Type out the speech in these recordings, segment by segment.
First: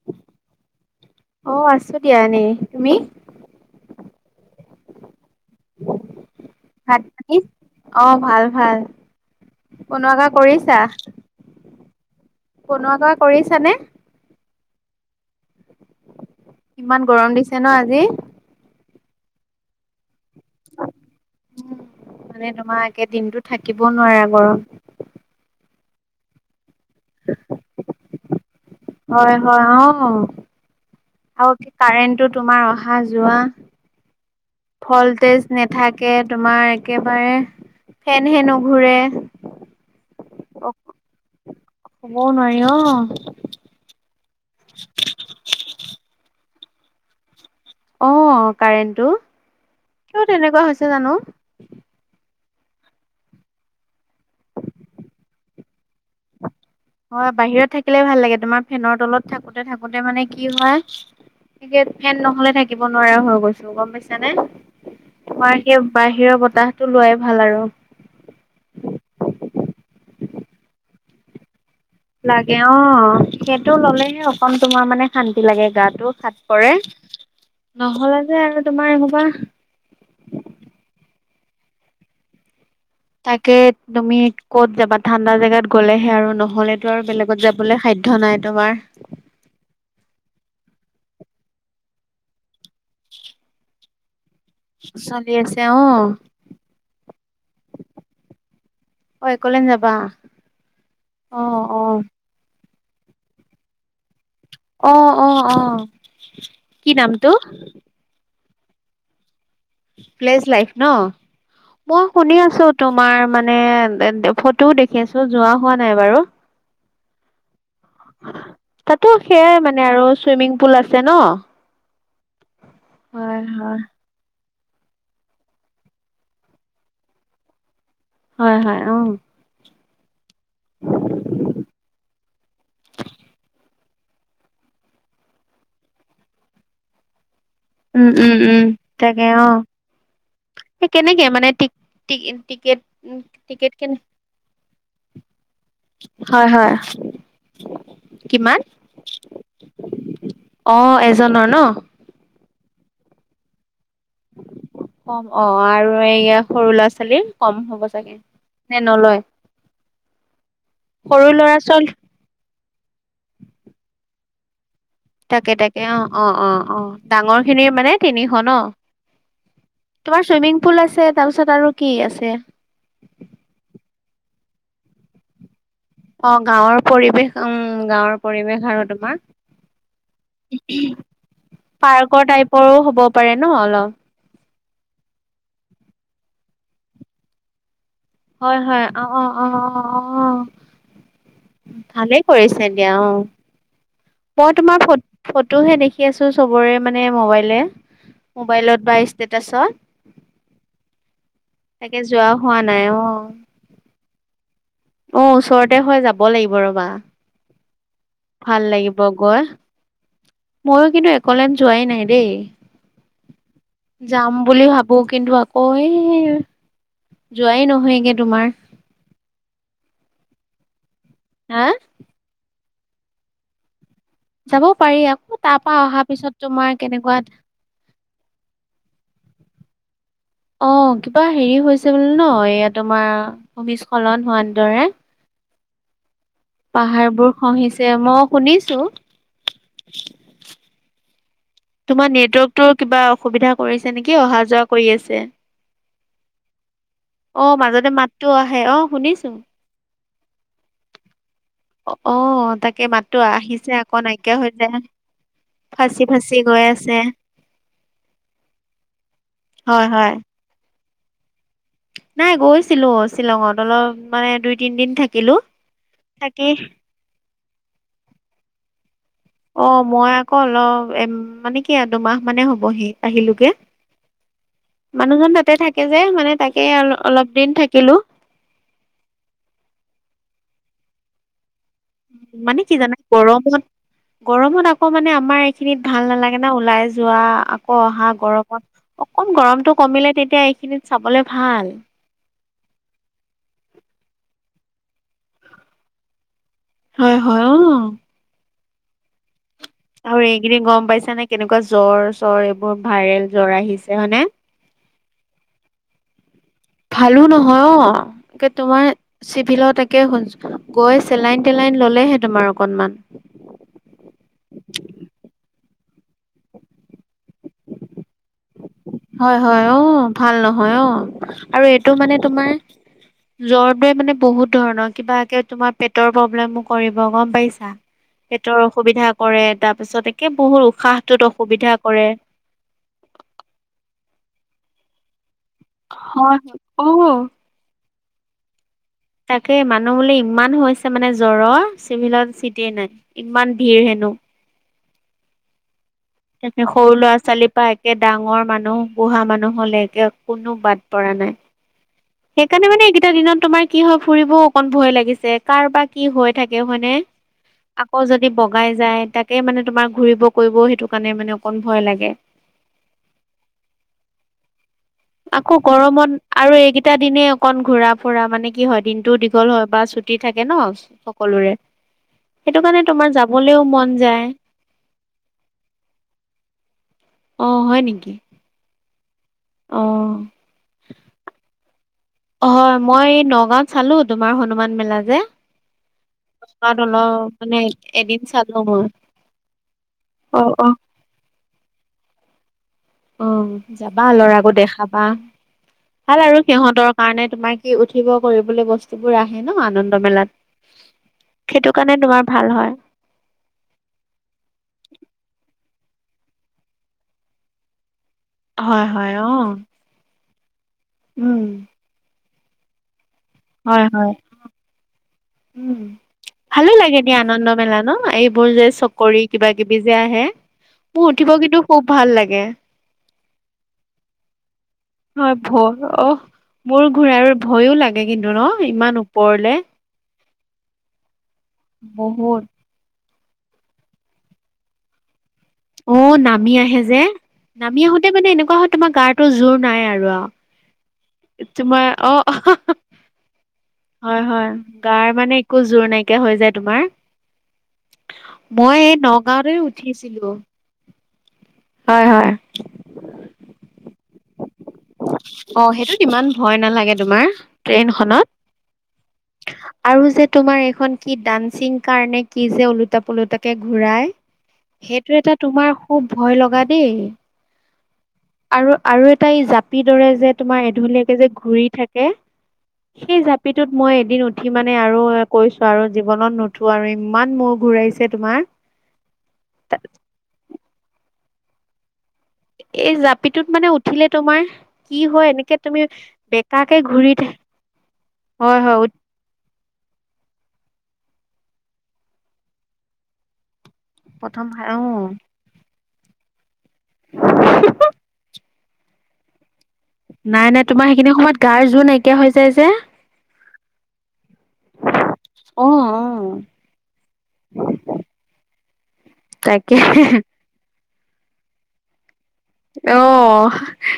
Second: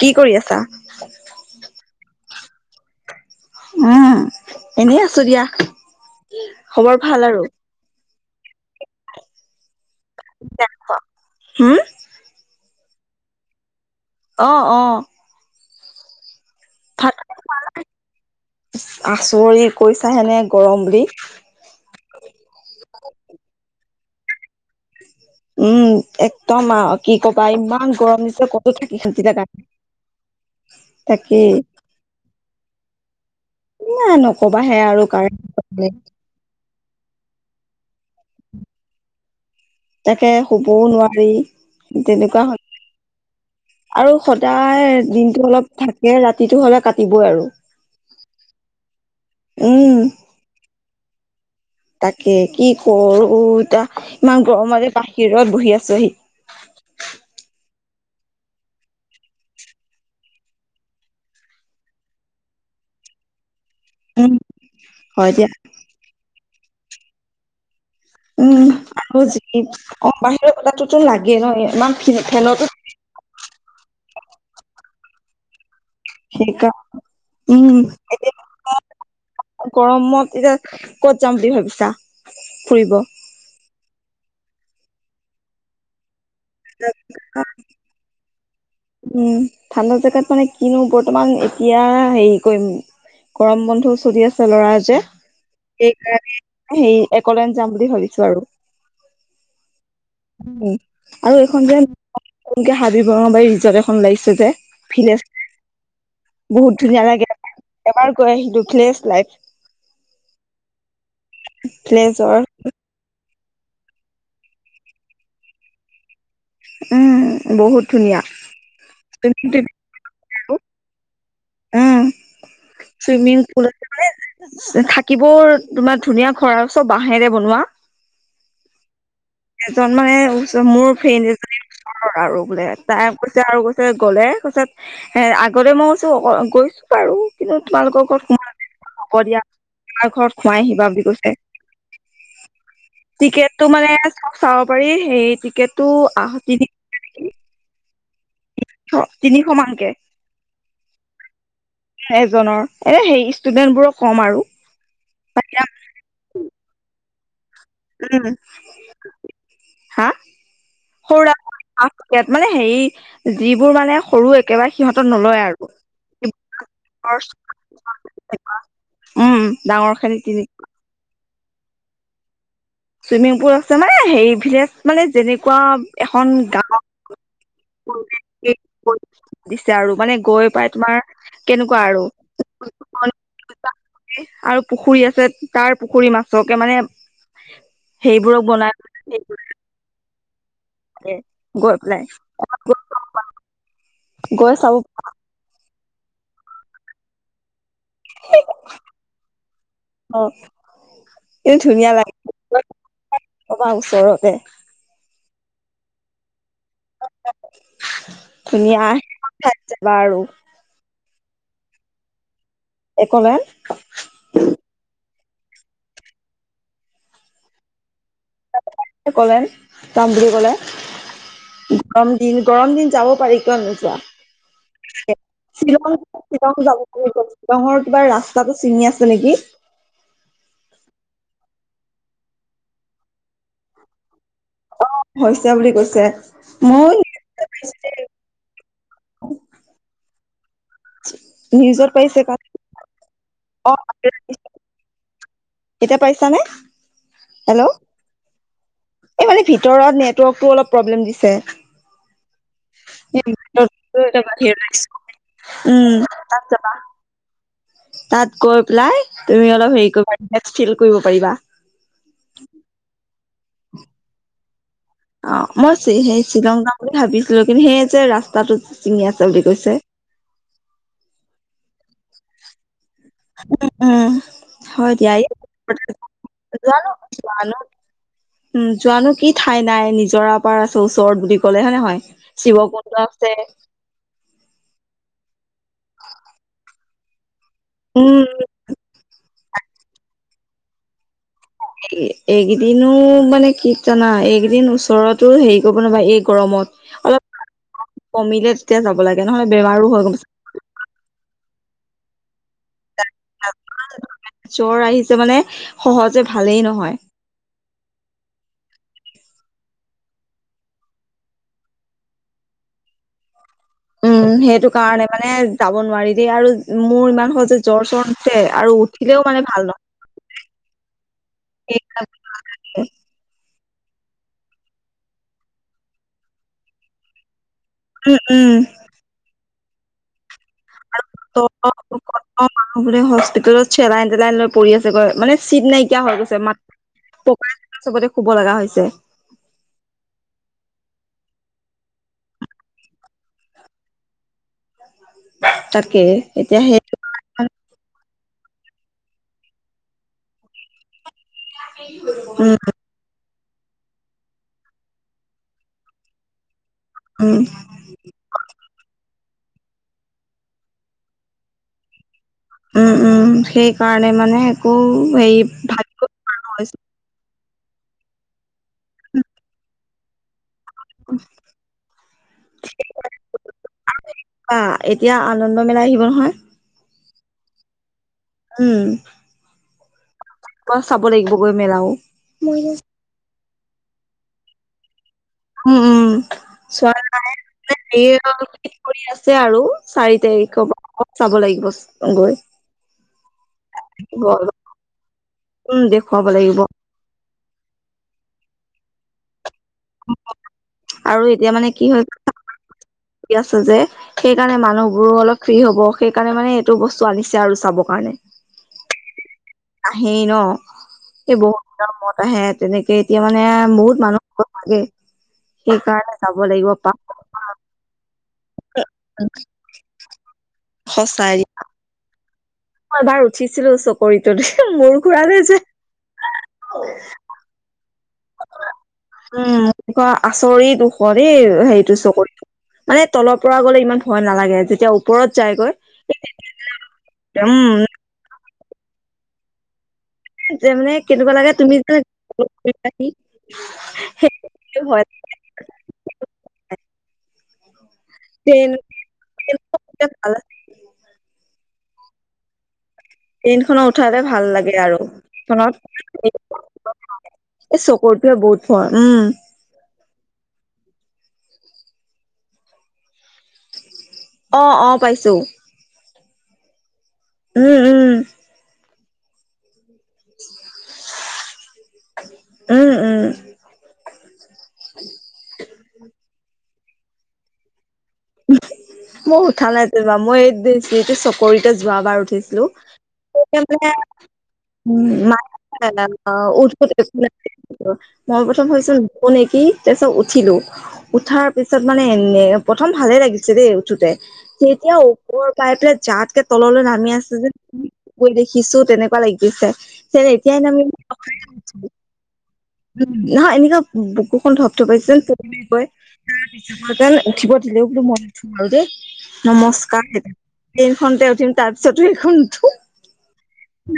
কি কৰি আছা? অহ', আছো দিয়া এনেই, তুমি। উম', এনেই আছো দিয়া খবৰ ভাত ভাল পানী। আৰু। অহ, ভাল ভাল। কোনুৱাকা কৰিছা। হুম, কোনুৱাকা কৰিছানে। অ', অ'। ইমান গৰম দিছে ন আজি। আচৰিত, কৈছাহেনে গৰম বুলি। দিব নোৱাৰে গৰম। উম', একদম আহ, কি কবা ইমান গৰম দিছে, ক। হয়', হয়', অহ'। তাকেই আৰু কাৰেণ্টটো তোমাৰ, অহা যোৱা। এ নকবাহে আৰু ভল্টেজ কাৰেণ্ট নাথাকে তোমাৰ, একেবাৰে ফেন হে নুঘোৰে। তাকে, শুবও নোৱাৰি। শুবও তেনেকুৱা হয় নোৱাৰি অহ'। আৰু সদায়, দিনটো অলপ থাকে ৰাতিটো হলে, কাটিবই আৰু। অহ', কাৰেণ্টটো, উম, কিয় তেনেকুৱা হৈছে জানো। তাকে, কি কৰো ইতা, ইমান গৰমতে বাহিৰত বহি আছো আহি। হয়, বাহিৰত থাকিলে ভাল লাগে তোমাৰ ফেনৰ তলত থাকোতে থাকোতে মানে কি হয়। তেতিয়া, ফেন নহলে থাকিব নোৱাৰা হৈ গৈছো গম পাইছা নে, উম, হয় দিয়া। বাৰ সিৰ বাহিৰৰ বতাহতটো লোৱাই ভাল আৰু। উম', আৰু যি অহ, বাহিৰৰ বতাহটোতো লাগে নহয়। লাগে অহ, সেইটো ল'লেহে অকন তোমাৰ মানে, শান্তি লাগে গাত। টো সাত সেইকা পৰে। উম', নহ'লে যে এতিয়া আৰু তোমাৰ [unintelligible] এসোপা গৰমত এতিয়া ক'ত। যাম বুলি ভাবিছা। ফুৰিব তাকে, তুমি ক'ত যাবা ঠাণ্ডা জেগাত গ'লেহে আৰু ন। নহ'লেতো আৰু বেলেগত যাবলৈ সাধ্য নাই তোমাৰ। উম ঠাণ্ডা জেগাত মানে কিনো, বৰ্তমান এতিয়া, হেৰি কৰিম, গৰম বন্ধও চলি আছে। ল'ৰা যে, চলি আছে অ সেইকাৰণে, সেই একলেন যাম বুলি ভাবিছো আৰু। অ', একলেন যাবা। উম', আৰু অ এইখন যে অ [unintelligible] হাবি বঙাবাৰী ৰিজৰ্ট এখন ওলাইছে। যে, অ ফিনে অ অ বহুত কি ধুনীয়া নামটো লাগে, এবাৰ গৈ আহিলো। ফ্ছ লাইফ। [unintelligible] লাইফ ন, মই শুনি ভিলেজৰ আছো তোমাৰ মানে। মানে, ফটোও দেখি আছো যোৱা হোৱা নাই বাৰু। উম বহুত ধুনীয়া তাতো সেইয়াই চুইমিং মানে আৰু চুইমিং পুল আছে ন উম হয় হয় থাকিব তোমাৰ ধুনীয়া ঘৰ আৰু চব বাঁহেৰে বনোৱা হয় হয় অ এজন মানে মোৰ ফ্ৰে ন এজনে আৰু বোলে তাই কৈছে আৰু কৈছে গ'লে তাৰিছত এ আগতে মই গৈছো অ গৈছো বাৰু কিন্তু তোমালোকৰ উম উম ঘৰত উম তাকে অ [unintelligible] খোৱাই আহিবা সেই বুলি কেনেকে কৈছে মানে টিক টিক টিকেট টিকেটটো টিকেট মানে কেনে চাব পাৰি সেই টিকেটটো হয় আহতি দি হয় কিমান তিশ তিনিশ মানকে অ এজনৰ ন এজনৰ এনে সেই ষ্টুডেণ্টবোৰক কম অ', আৰু এই সৰু ল'ৰা ছোৱালীৰ কম হ'ব চাগে উম নে নলয় হা, সৰু ল'ৰা ছোৱালী মানে হে যিবোৰ মানে সৰু একেবাৰে সিহঁতৰ নলয় তাকে, তাকে অ', অ', অ', অ', আৰু ডাঙৰ খিনিৰ মানে তিনিশ ন উম ডাঙৰ খেলি তোমাৰ তিনি চুইমিং পুল আছে তাৰপিছত আৰু কি আছে চুইমিং পুল আছে মানে হে ভিলেজ মানে যেনেকুৱা এখন অ গাঁৱৰ গাঁৱত পৰিৱেশ উম গাঁৱৰ পৰিৱেশ আৰু তোমাৰ দিছে আৰু মানে গৈ পাই তোমাৰ কেনেকুৱা আৰু পাৰ্কৰ টাইপৰো হ'ব পাৰে ন অলপ আৰু পুখুৰী আছে তাৰ পুখুৰী মাছকে মানে সেইবোৰক হয় হয় অ বনাই অ অ অ অ গৰ পেলাই ভালেই কৰিছে দিয়া অ [unintelligible] মই গৈ চাব তোমাৰ ফটোহে দেখি আছো চবৰে মানে মবাইলে মোবাইলত বা ষ্টেটাছত কিন্তু ধুনীয়া তাকে যোৱা হোৱা লাগে নাই আহ কবা ওচৰতে অ', ওচৰতে হৈ যাব লাগিব ৰবা। ভাল ধুনীয়া লাগিব গৈ ঠাইত যাবা আৰু মইো কিন্তু একলে যোৱাই নাই দেই একলেন যাম বুলি ভাবোঁ কিন্তু আকৌ এই যোৱাই নহয়গে তোমাৰ কলে তাম [unintelligible] হা গৰম দিন গৰম দিন যাব পাৰি কিয়নো যাব নোযোৱা পাৰি আকৌ তাৰ পৰা শ্বিলং, অহাৰ পিছত শ্বিলং তোমাৰ যাব কেনেকুৱা শ্বিলঙৰ কিবা ৰাস্তাটো ছিঙি আছে আ, নেকি অ', কিবা হেৰি হৈছে বো ন এয়া তোমাৰ ভূমিস্খলন হোৱাৰ দৰে হৈছে বুলি কৈছে ময়ো পাহাৰবোৰ খহিছে মই শুনিছোঁ নিউজত তোমাৰ পাইছে কাৰণ নেটৱৰ্কতটো কিবা অসুবিধা কৰিছে নেকি অহা যোৱা কৰি আছে কেতিয়া পাইছা নে অ', মাজতে মাতটো আহ এই মানে ভিতৰত নেটৱৰ্কতটো অলপ প্ৰব্লেম দিছে অ', তাকে মাতো আহিছে আকৌ নাইকিয়া হৈ যায় উম ফাঁচি, ফাচি তাত যাবা গৈ পেলাই তুমি অলপ হয় হেৰি হয় কৰিবা কৰিব পাৰিবা নাই গৈছিলো শ্বিলঙত অলপ মানে দুই তিনদিন থাকিলো অ', মই সেই থাকি শ্বিলং যাওঁ বুলি ভাবিছিলো কিন্তু সেই যে ৰাস্তাটো চিঙি আছে বুলি কৈছে অ', মই আকৌ অলপ এ মানে কি আৰু দুমাহ মানে হবহি আহিলোগে উম হয় দিয়া এই মানুহজন তাতে থাকে যে মানে তাকে জানো অলপ দিন জানো থাকিলো উম, যোৱানো কি ঠাই নাই নিজৰা পাৰ আছে ওচৰত বুলি ক মানে কি জানা গৰমত গৰমত আকৌ মানে আমাৰ এইখিনিত ভাল নালাগে ন ওলাই যোৱা ক অহা উম গৰমত অকন গৰমটো কমিলে তেতিয়া এইখিনিত চাবলৈ এইকেইদিনো মানে কি জানা এইকদিন ওচৰতো হেৰি কৰিব নবা এই গৰমত হয় হয় অ অলপ কমিলে তেতিয়া যাব লাগে নহলে বেমাৰো হয় গম আৰু এইকেইদিন গম পাইছানে কেনেকুৱা জ্বৰ চ্বৰ এইবোৰ ভাইৰেল জ্বৰ আহিছে হয়নে যে মানে সহজে ভালেই নহয় ভালো নহয় অ, এ তোমাৰ চিভিলত একে গৈ চেলাইন-টেলাইন ল'লেহে তোমাৰ অকণমান। উম, সেইটো কাৰণে মানে যাব নোৱাৰি দেই আৰু মোৰ ইমান সহজে জ্বৰ চ্বৰ নুঠে। আৰু উঠিলেও হয়, মানে ভাল হয়, নহয় অ' ভাল নহয় অ, আৰু এইটো মানে তোমাৰ জ্বৰ দোৱে মানে বহুত ধৰণৰ কিবা তোমাৰ পেটৰ প্ৰব্লেমো কৰিব গম পাইছ উম উম পেটৰ অসুবিধা কৰে, তাৰ পিছত একে পহুৰ উশাহটোত অসুবিধা কৰে। চেলাইন-তেলাইন লৈ পৰি আছে গৈ, মানে চিট নাইকিয়া হৈ গৈছে হয় মাত, অ'। পকা চবতে শুব লগা হৈছে। তাকে মানুহ বোলে ইমান হৈছে মানে জ্বৰৰ চিভিলত চিট নাই, ইমান ভিৰ হে ন [inaudible] এতিয়া সেই সৰু ল'ৰা-ছোৱালীৰ পৰা একে ডাঙৰ মানুহ, বুঢ়া মানুহলৈকে কোনো বাদ পৰা নাই। উম সেইকাৰণে মানে এইকেইটা দিনত তোমাৰ কি হয়, ফুৰিবও অকণ ভয় লাগিছে কাৰ বা কি হৈ থাক হয়নে, উম আকৌ যদি বগাই যায় তাক তে মানে তোমাৰ ঘূৰিব কৰিব সেইটো কাৰণে মানে অকণ ভয় লাগে। উম, উম, সেইকাৰণে মানে একো হেৰি আকৌ ভাবিব গৰমত আৰু এইকেইটা দিনে অকণ ঘূৰা-ফুৰা মানে কি হয় দিনটো দীঘল হয় বা ছুটি থাকে ন সকলোৰে। সেইটো কাৰণে তোমাৰ যাবলৈও মন যায়। বা এতিয়া আনন্দ মেলা আহিব নহয় অ, হয় নেকি? উম। অ। চাব লাগিব গৈ মেলাও হয়, মই নগাঁওত চালো তোমাৰ হনুমান মেলা যে। উম, নগাঁৱত উম অলপ মানে হে এদিন চালো মই কৰি আছে আৰু চাৰি অ অ তাৰিখৰ পৰা চাব লাগিব অ, গৈ অ, যাবা ল'ৰাকো দেখাবা। উম ভাল দেখুৱাব আৰু লাগিব সিহঁতৰ কাৰণে তোমাৰ কি উঠিব কৰিবলৈ বস্তুবোৰ আহে। ন আনন্দ মেলাত আৰু এতিয়া মানে সেইটো কি কাৰণে হৈ তোমাৰ ভাল হয়। আছে যে, সেইকাৰণে মানুহবোৰো অলপ ফ্ৰী হ'ব। সেইকাৰণে মানে এইটো বস্তু আনিছে আৰু চাব কাৰণে। হয়, হয়, অ'। আহেই ন, সেই উম বহুত দিনৰ মত আহে, তেনেকে এতিয়া মানে হয় বহুত হয় মানুহ ঘ লাগে উম, সেইকাৰণে যাব লাগিব ভালো পা লাগে দিয়া আনন্দ মেলা ন? এই মোৰ যে চকৰি কিবা-কিবি যে আহে, মোৰ উঠিব সঁচাই কিন্তু খুব ভাল লাগে। মই এবাৰ উঠিছিলো চকৰিটোত, মূৰ ঘূৰা হয় নাই ভ যে। অ মোৰ ঘূৰাৰ ভয়ো লাগে কিন্তু ন? ইমান ওপৰলে। আচৰি দুখৰি হেৰিটো চকুত, বহুত মানে তলৰ পৰা গ'লে ইমান ভয় নালাগে, যেতিয়া ওপৰত যায়গৈ অ' নামি আহে যে, নামি উম আহোতে মানে এনেকুৱা হয় তোমাৰ গাটো জোৰ নাই আৰু আও যে মানে কেনেকুৱা লাগে তোমাৰ অ তুমি হয়, হয়, যে ভয় গাৰ মানে একো জোৰ নাইকিয়া হৈ যায় তোমাৰ। মই নগাঁওতে উঠিছিলোঁ। হয়, হয়। [inaudible] ট্ৰেইন খনত উঠালে ভাল লাগে আৰু অ খনত সেইটোত ইমান ভয় নালাগে তোমাৰ এই ট্ৰেইনখনত চকৰ [unintelligible] বুতফৰ উম। আৰু যে তোমাৰ এইখন কি ডান্সিং কাৰ নে কি যে ওলোটা পোলোটাকে ঘূৰায়? অ অ সেইটো পাইছো এটা তোমাৰ খুব ভয় লগা দেই। উম উম। আৰু আৰু এটা এই জাপি দৰে যে তোমাৰ এধলীয়াকে যে ঘূৰি থাক কে উম সেই উম জাপিটোত মই এদিন উঠি মানে আৰু কৈছো আৰু জীৱনত নু আৰু ইমান মুৰ ঘূৰাইছে তোমাৰ মই উঠা নাই তেবা মই এই ডেচিটি চকৰিতে যোৱা বাৰ উঠেছিলো [inaudible] এই জাপিটোত মানে উঠিলে তোমাৰ কি হয় এনেকে তুমি বেকাকে ঘূৰি থাক মই হয় প্ৰথম হয় উঠ ভাবিছো নুপ নেকি তাৰপিছত উঠিলো উঠাৰ পিছত মানে এনে প্ৰথম ভালে লাগিছে দেই ঠুতে প্ৰথম অ তেতিয়া উপৰ পাইপে জাতকে তললৈ নামি আছে যে কৈ দেখিছো তেনেকুৱা লাগিছে। যেন নাই এতিয়াই নাই তোমাৰ নাজিম সেইখিনি সময়ত গাৰ জোৰ নাইকিয়া হৈ যায় যে [inaudible] উম। নহয় এনেকুৱা বুকুখন ধপধপাইছিল প অ [inaudible] কয় তাৰ পিছ যেন উঠিবই বলো মই [inaudible] আৰু দেই অ তাকে নমস্কাৰ ট্ৰেইন খনতে উঠিম তাৰপিছত অ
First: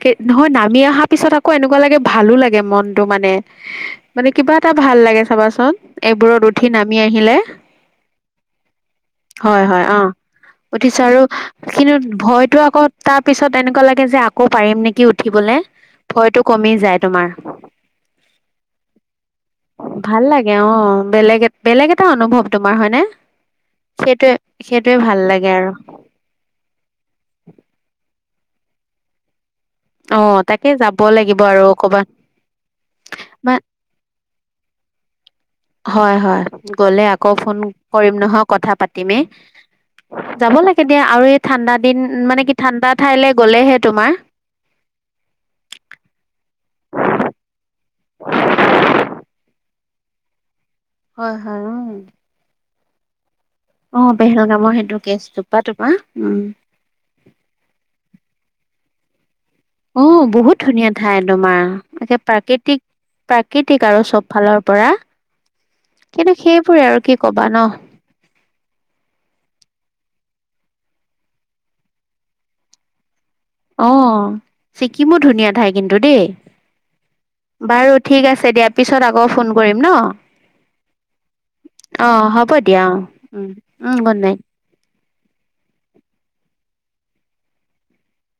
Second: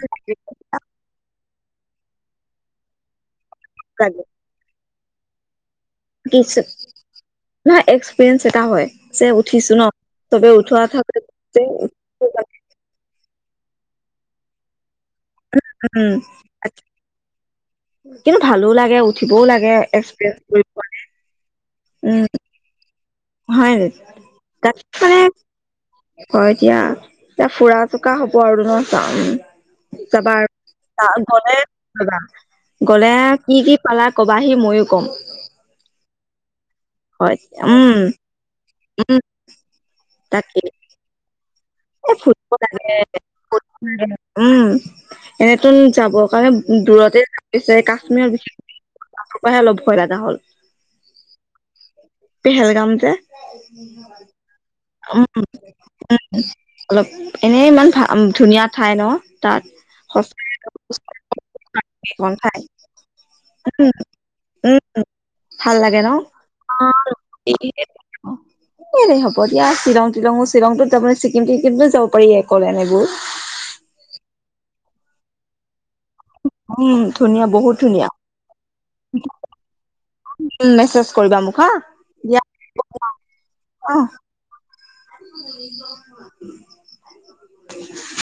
কি নহয় নামি আহা পিছত আক ক এনেকুৱা লাগে ভালো লাগে মনটো মানে মানে কিবা এটা ভাল লাগে চাবাচোন। এইবোৰত কিছু উঠি নামি আহিলে নহয় এক্সপিৰিয়েঞ্চ এটা হয় যে হয় উঠিছো ন হয় অ। চবে উঠোৱা উঠা উঠিছো আৰু কিন্তু ভয়তো আকৌ তা তা পিছত এনেকুৱা লাগে যে আকৌ পাৰিম নেকি উঠিবলে উম ভয়তটো কমি যায় তোমাৰ। কিন্তু ভালো লাগে উ ভাল লাগে অ বেলেগ এট বেলেগ এটা উম অনুভৱ তোমাৰ হয়নে! হয় সেইটোৱে তাত সেইটোৱে মানে ভাল লাগে আৰু হয় দিয়া এটা ফুৰা পকা হব আৰু ন [inaudible] অ তাকে যাব লাগিব গ'লে আৰু কবাত। যাবা গলে কি কি পালা কবাহি মইও ক'ম। হয় হয়। গলে আকৌ হয় ফোন উম কৰিম নহয় কথা উম পাতিমেই যাব তাকে লাগে দিয়া আৰু এই ঠাণ্ডা দিন এ মানে ফুৰিব কি লাগে ঠাণ্ডা ঠাইলে গ'লেহে তোমাৰ এনেতোন যাবৰ কাৰণে দূৰতে [inaudible] েছ কাশ্মীৰৰ বিশেষকে [inaudible] পৰাহে অলপ ভয় লগা হ'ল। হয় হয় উম। পেহেলগাম যে অ পেহেলগামৰ সেইটো উম কেচটো উম। পা তোমাৰ উম অলপ এনেই ইমান ভা উম ধুনীয়া ঠাই ন। তাত অ বহুত ধুনীয়া সঁচাখন ঠাই তোমাৰ একে ঠাই প্ৰাকৃতিক। প্ৰাকৃতিক উম আৰু চব ফালৰ উম পৰা। ভাল লাগে ন কিন্তু সেইবোৰে অ আৰু কি কবা ন [inaudible] এই হ'ব দিয়া শ্বিলং টিলংও শ্বিলংটোত যাবয়ে ছিকি্ম কিকিটো যাব পাৰি একোলেন এইবোৰ। অ' ছিকিমো ধুনীয়া ঠাই কিন্তু দেই। উম ধুনীয়া বহুত বাৰু ধুনীয়া ঠিক আছে দিয়া পিছত আকৌ ফোন কৰিম ন। উম মেছেজ কৰিবা মোক হা অ হ'ব দিয়া অ উম উম অ গুড নাইট। [inaudible]